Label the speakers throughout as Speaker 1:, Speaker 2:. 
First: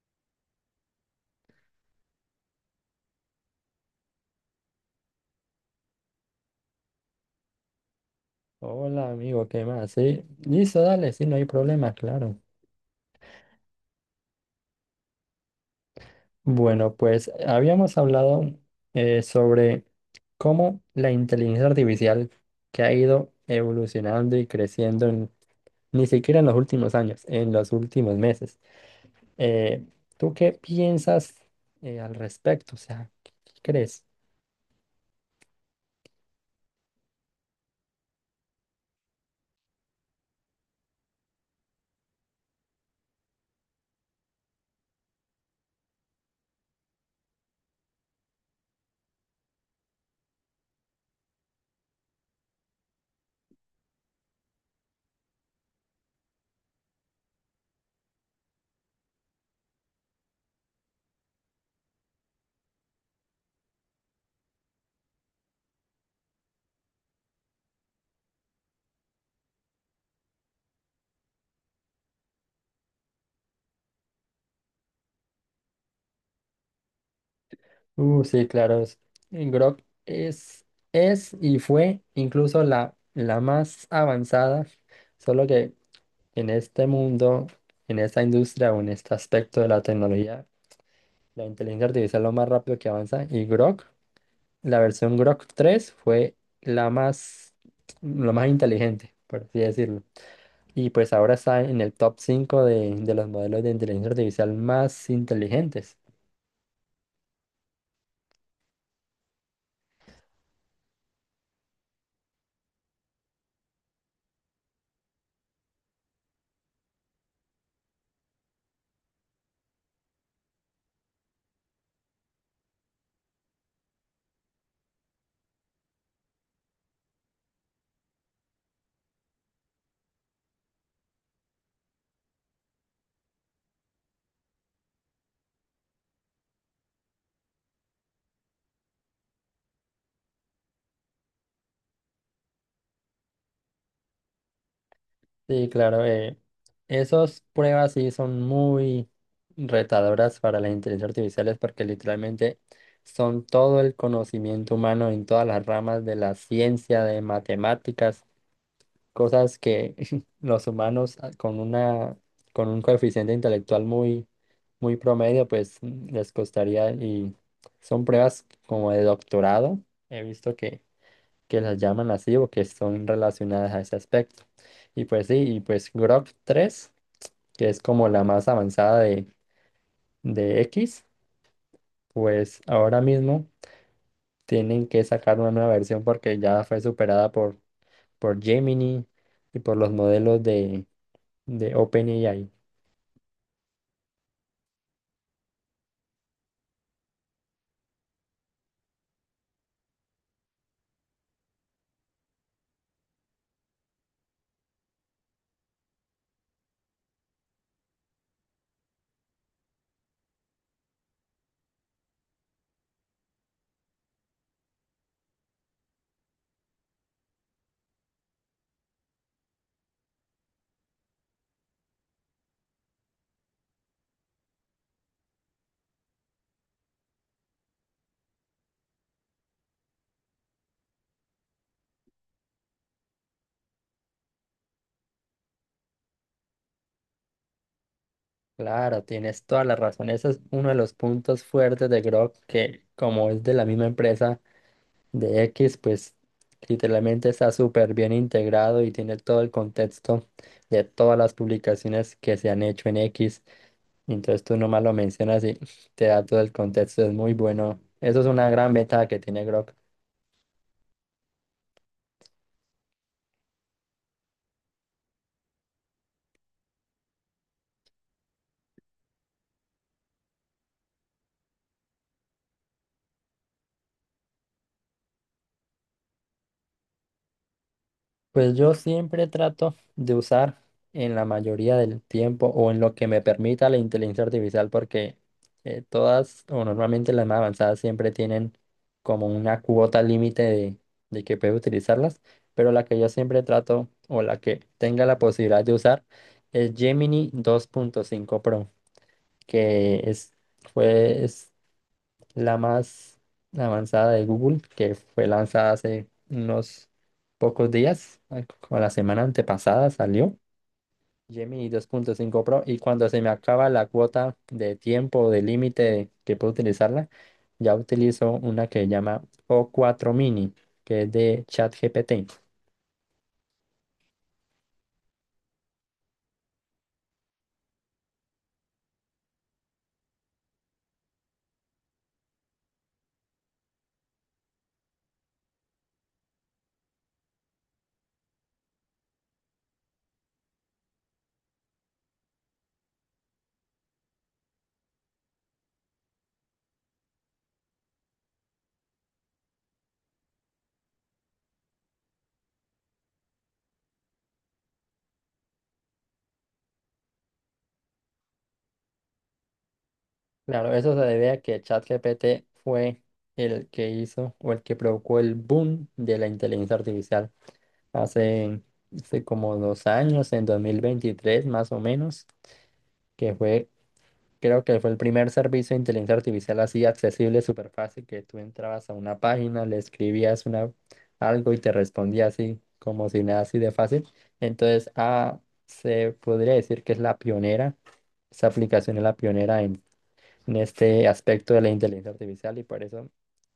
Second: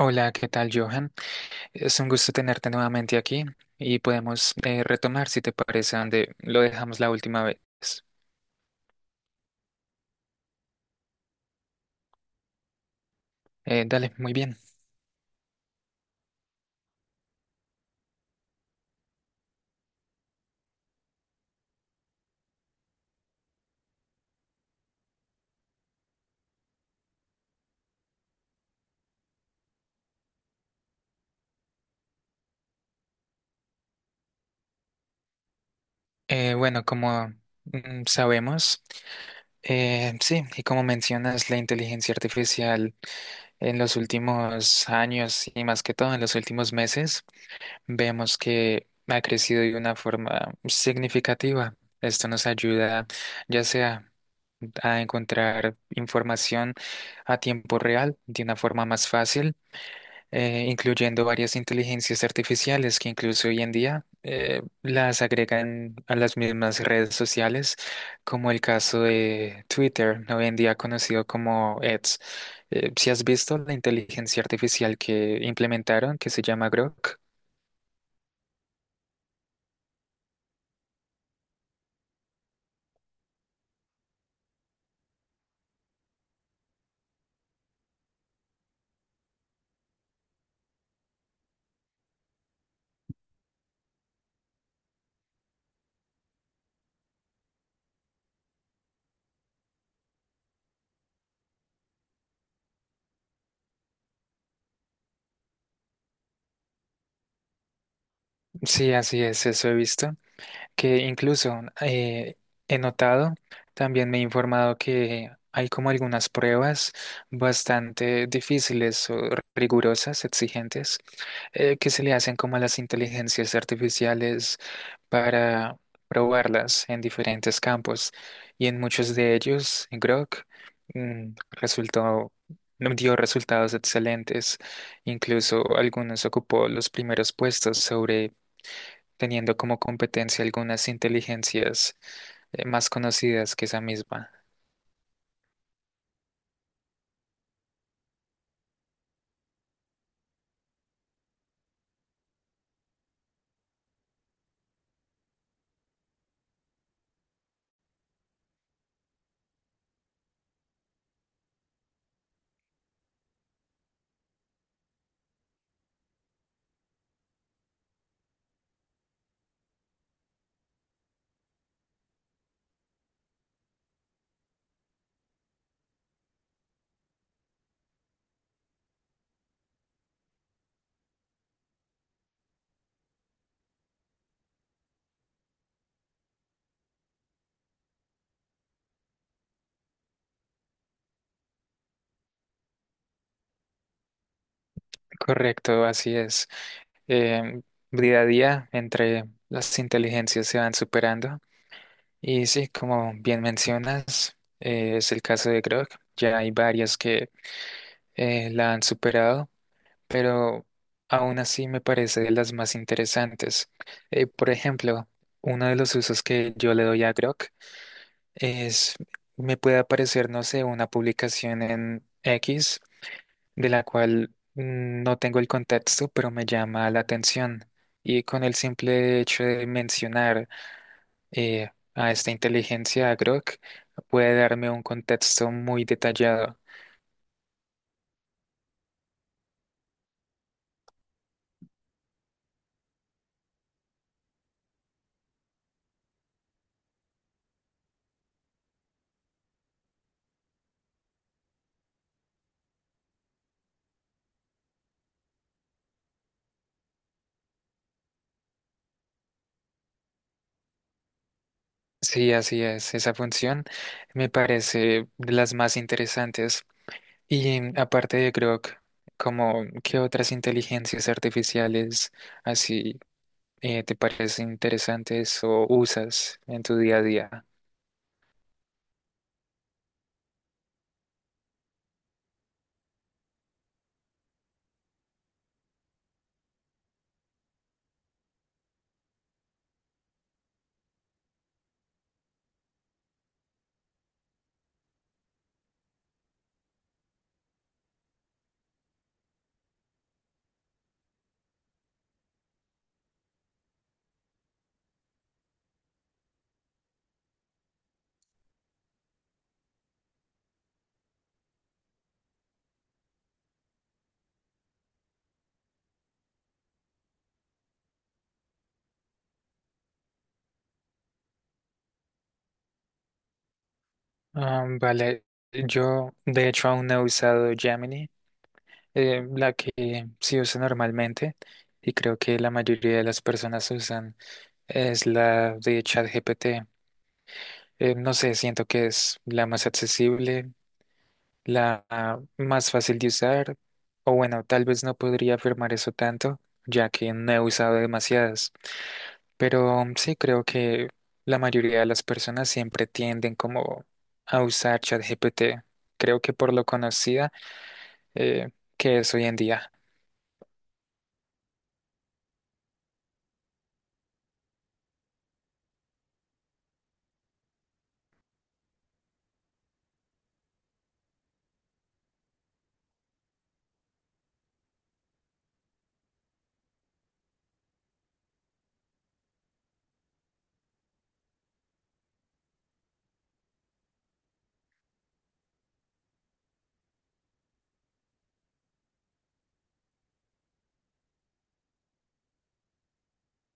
Speaker 1: Hola, ¿qué tal, Johan? Es un gusto tenerte nuevamente aquí y podemos retomar, si te parece, donde lo dejamos la última vez.
Speaker 2: Hola, amigo, ¿qué más? Sí, listo, dale, sí, no hay problema, claro.
Speaker 1: Dale, muy bien.
Speaker 2: Bueno, pues habíamos hablado sobre cómo la inteligencia artificial que ha ido evolucionando y creciendo ni siquiera en los últimos años, en los últimos meses. Eh, ¿Tú qué piensas al respecto? O sea, ¿qué crees?
Speaker 1: Bueno, como sabemos, sí, y como mencionas, la inteligencia artificial en los últimos años y más que todo en los últimos meses, vemos que ha crecido de una forma significativa. Esto nos ayuda, ya sea a encontrar información a tiempo real de una forma más fácil, incluyendo varias inteligencias artificiales que incluso hoy en día las agregan a las mismas redes sociales, como el caso de Twitter, hoy en día conocido como X. Si has visto la inteligencia artificial que implementaron, que se llama Grok.
Speaker 2: Sí, claro. Grok es y fue incluso la más avanzada. Solo que en este mundo, en esta industria o en este aspecto de la tecnología, la inteligencia artificial es lo más rápido que avanza, y Grok, la versión Grok 3 fue la más, lo más inteligente, por así decirlo. Y pues ahora está en el top 5 de los modelos de inteligencia artificial más inteligentes.
Speaker 1: Sí, así es, eso he visto, que incluso he notado, también me he informado que hay como algunas pruebas bastante difíciles o rigurosas, exigentes, que se le hacen como a las inteligencias artificiales para probarlas en diferentes campos. Y en muchos de ellos, Grok mm, resultó... dio resultados excelentes, incluso algunos ocupó los primeros puestos sobre teniendo como competencia algunas inteligencias más conocidas que esa misma.
Speaker 2: Sí, claro, esas pruebas sí son muy retadoras para la inteligencia artificial, es porque literalmente son todo el conocimiento humano en todas las ramas de la ciencia, de matemáticas, cosas que los humanos con con un coeficiente intelectual muy promedio, pues les costaría, y son pruebas como de doctorado. He visto que las llaman así o que son relacionadas a ese aspecto. Y pues sí, y pues Grok tres, que es como la más avanzada de X, pues ahora mismo tienen que sacar una nueva versión porque ya fue superada por Gemini y por los modelos de OpenAI.
Speaker 1: Correcto, así es. Eh, Día a día entre las inteligencias se van superando y sí, como bien mencionas, es el caso de Grok. Ya hay varias que la han superado, pero aún así me parece de las más interesantes. Por ejemplo, uno de los usos que yo le doy a Grok es, me puede aparecer, no sé, una publicación en X de la cual no tengo el contexto, pero me llama la atención. Y con el simple hecho de mencionar a esta inteligencia, a Grok, puede darme un contexto muy detallado.
Speaker 2: Claro, tienes toda la razón. Ese es uno de los puntos fuertes de Grok, que como es de la misma empresa, de X, pues literalmente está súper bien integrado y tiene todo el contexto de todas las publicaciones que se han hecho en X. Entonces tú nomás lo mencionas y te da todo el contexto, es muy bueno. Eso es una gran ventaja que tiene Grok.
Speaker 1: Sí, así es. Esa función me parece de las más interesantes. Y aparte de Grok, como qué otras inteligencias artificiales así te parecen interesantes o usas en tu día a día.
Speaker 2: Pues yo siempre trato de usar en la mayoría del tiempo o en lo que me permita la inteligencia artificial, porque todas o normalmente las más avanzadas siempre tienen como una cuota límite de que puedes utilizarlas, pero la que yo siempre trato o la que tenga la posibilidad de usar es Gemini dos punto cinco Pro, que es, es la más avanzada de Google, que fue lanzada hace unos pocos días, ay, como la semana antepasada salió, Gemini 2.5 Pro, y cuando se me acaba la cuota de tiempo o de límite que puedo utilizarla, ya utilizo una que se llama o cuatro Mini, que es de ChatGPT.
Speaker 1: Ah, vale, yo de hecho aún no he usado Gemini, la que sí uso normalmente y creo que la mayoría de las personas usan es la de ChatGPT. No sé, siento que es la más accesible, la más fácil de usar, o bueno, tal vez no podría afirmar eso tanto, ya que no he usado demasiadas. Pero sí creo que la mayoría de las personas siempre tienden como a usar ChatGPT. Creo que por lo conocida eh, que es hoy en día.
Speaker 2: Claro, eso se debe a que ChatGPT fue el que hizo o el que provocó el boom de la inteligencia artificial. hace, Hace como dos años, en 2023 más o menos, que fue, creo que fue el primer servicio de inteligencia artificial así accesible, súper fácil, que tú entrabas a una página, le escribías algo y te respondía así, como si nada, así de fácil. Entonces, ah, se podría decir que es la pionera, esa aplicación es la pionera en este aspecto de la inteligencia artificial, y por eso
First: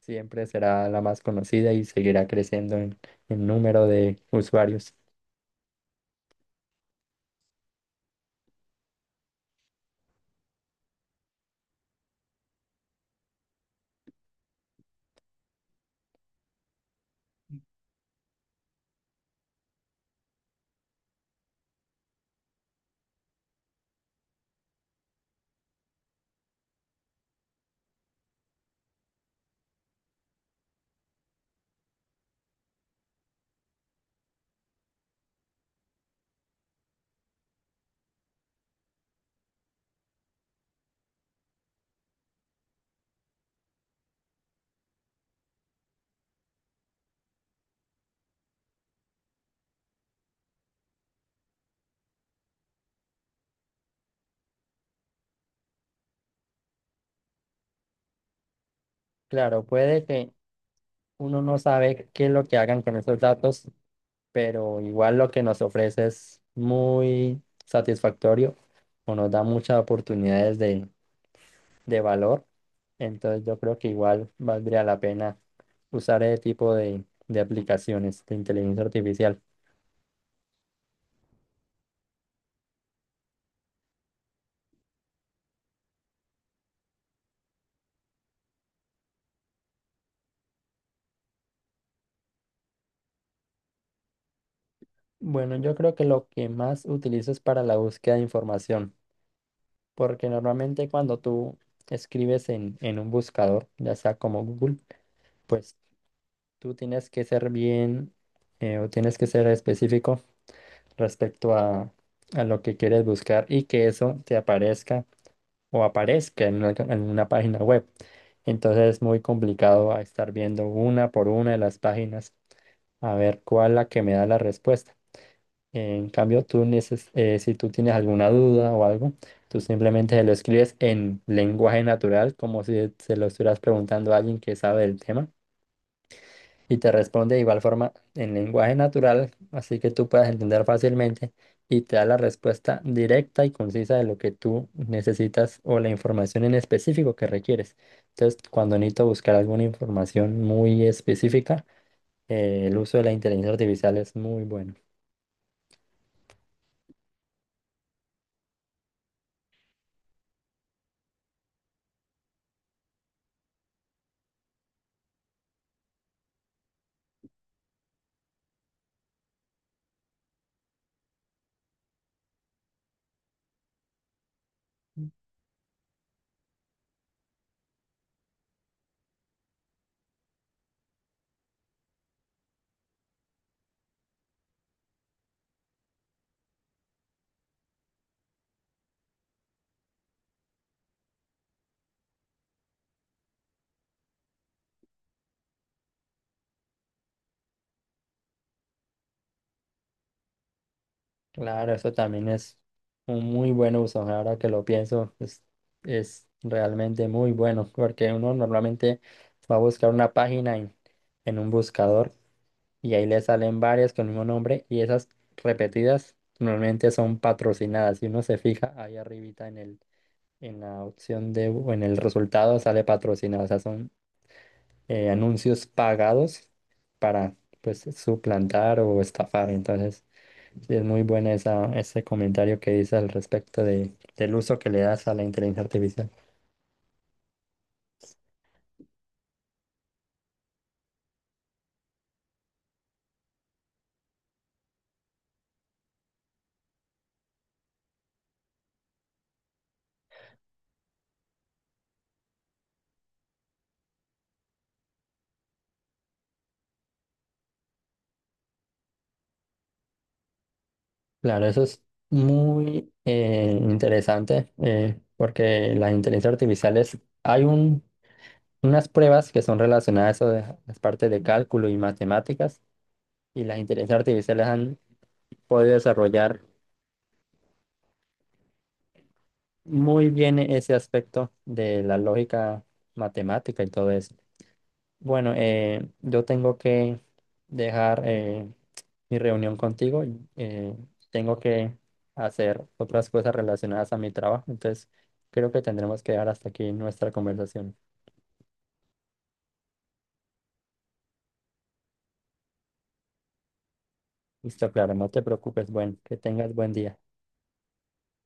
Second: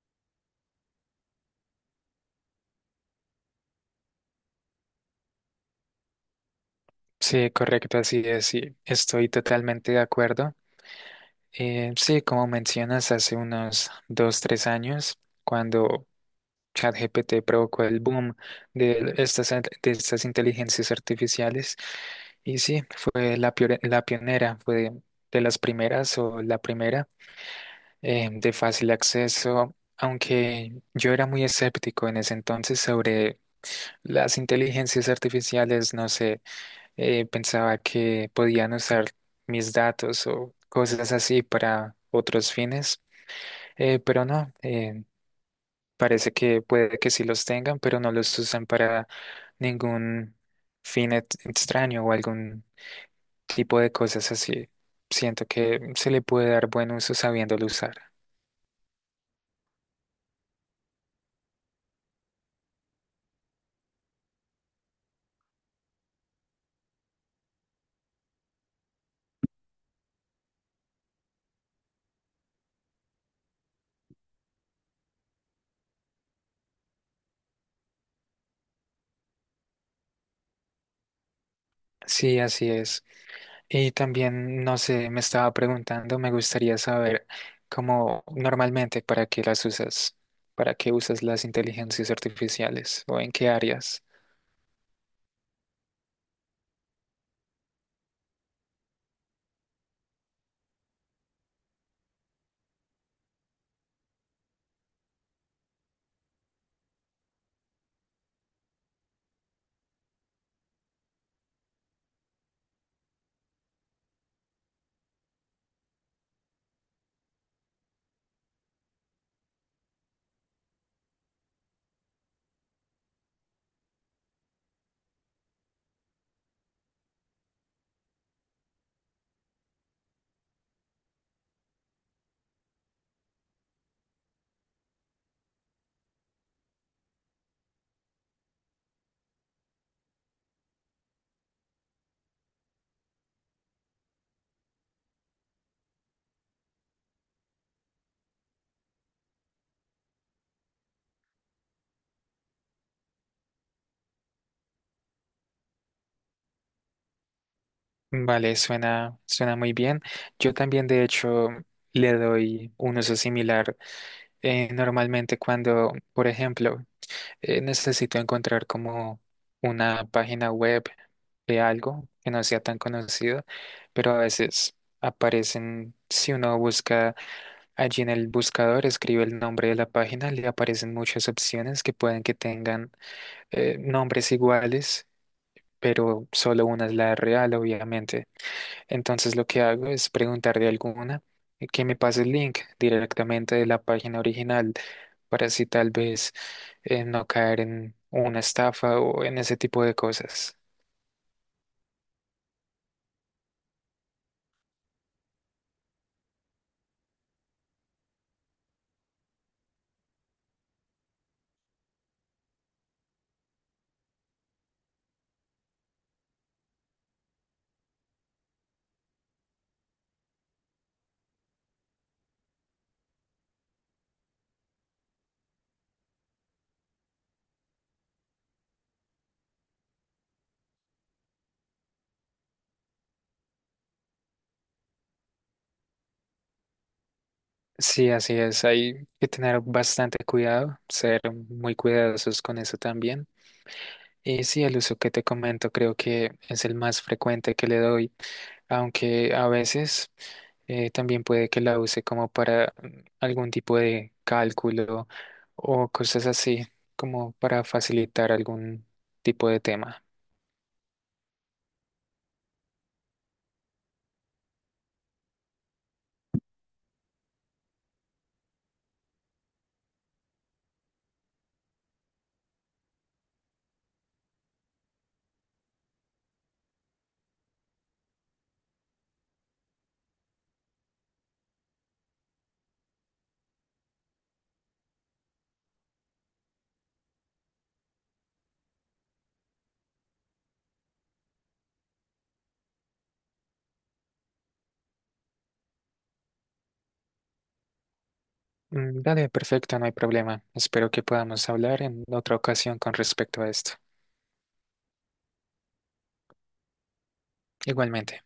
Speaker 2: siempre será la más conocida y seguirá creciendo en número de usuarios.
Speaker 1: Sí, correcto, así es, sí, estoy totalmente de acuerdo. Sí, como mencionas, hace unos dos, tres años, cuando ChatGPT provocó el boom de estas inteligencias artificiales, y sí, fue la, la pionera, fue de las primeras o la primera de fácil acceso, aunque yo era muy escéptico en ese entonces sobre las inteligencias artificiales, no sé, pensaba que podían usar mis datos o cosas así para otros fines, pero no, parece que puede que sí los tengan, pero no los usan para ningún fin extraño o algún tipo de cosas así. Siento que se le puede dar buen uso sabiéndolo usar.
Speaker 2: Claro, puede que uno no sabe qué es lo que hagan con esos datos, pero igual lo que nos ofrece es muy satisfactorio o nos da muchas oportunidades de valor. Entonces yo creo que igual valdría la pena usar ese tipo de aplicaciones de inteligencia artificial.
Speaker 1: Sí, así es. Y también, no sé, me estaba preguntando, me gustaría saber cómo normalmente para qué las usas, para qué usas las inteligencias artificiales o en qué áreas.
Speaker 2: Bueno, yo creo que lo que más utilizo es para la búsqueda de información, porque normalmente cuando tú escribes en un buscador, ya sea como Google, pues tú tienes que ser bien o tienes que ser específico respecto a lo que quieres buscar y que eso te aparezca o aparezca en en una página web. Entonces es muy complicado a estar viendo una por una de las páginas a ver cuál es la que me da la respuesta. En cambio, si tú tienes alguna duda o algo, tú simplemente se lo escribes en lenguaje natural, como si se lo estuvieras preguntando a alguien que sabe del tema, y te responde de igual forma en lenguaje natural, así que tú puedas entender fácilmente y te da la respuesta directa y concisa de lo que tú necesitas o la información en específico que requieres. Entonces, cuando necesito buscar alguna información muy específica, el uso de la inteligencia artificial es muy bueno.
Speaker 1: Vale, suena muy bien. Yo también, de hecho, le doy un uso similar. Normalmente cuando, por ejemplo, necesito encontrar como una página web de algo que no sea tan conocido, pero a veces aparecen, si uno busca allí en el buscador, escribe el nombre de la página, le aparecen muchas opciones que pueden que tengan nombres iguales, pero solo una es la real, obviamente. Entonces lo que hago es preguntar de alguna que me pase el link directamente de la página original para así tal vez no caer en una estafa o en ese tipo de cosas.
Speaker 2: Claro, eso también es un muy buen uso. Ahora que lo pienso, es realmente muy bueno porque uno normalmente va a buscar una página en un buscador, y ahí le salen varias con el mismo nombre, y esas repetidas normalmente son patrocinadas. Si uno se fija ahí arribita en en la opción de, o en el resultado sale patrocinado, o sea, son anuncios pagados para pues suplantar o estafar. Entonces, sí es muy bueno ese comentario que dice al respecto del uso que le das a la inteligencia artificial.
Speaker 1: Sí, así es. Hay que tener bastante cuidado, ser muy cuidadosos con eso también. Y sí, el uso que te comento creo que es el más frecuente que le doy, aunque a veces también puede que la use como para algún tipo de cálculo o cosas así, como para facilitar algún tipo de tema.
Speaker 2: Claro, eso es muy interesante porque las inteligencias artificiales hay un unas pruebas que son relacionadas a las partes de cálculo y matemáticas, y las inteligencias artificiales han podido desarrollar muy bien ese aspecto de la lógica matemática y todo eso. Bueno, yo tengo que dejar mi reunión contigo, eh, tengo que hacer otras cosas relacionadas a mi trabajo, entonces creo que tendremos que dejar hasta aquí nuestra conversación.
Speaker 1: Dale, perfecto, no hay problema. Espero que podamos hablar en otra ocasión con respecto a esto.
Speaker 2: Listo, claro, no te preocupes, bueno, que tengas buen día.
Speaker 1: Igualmente.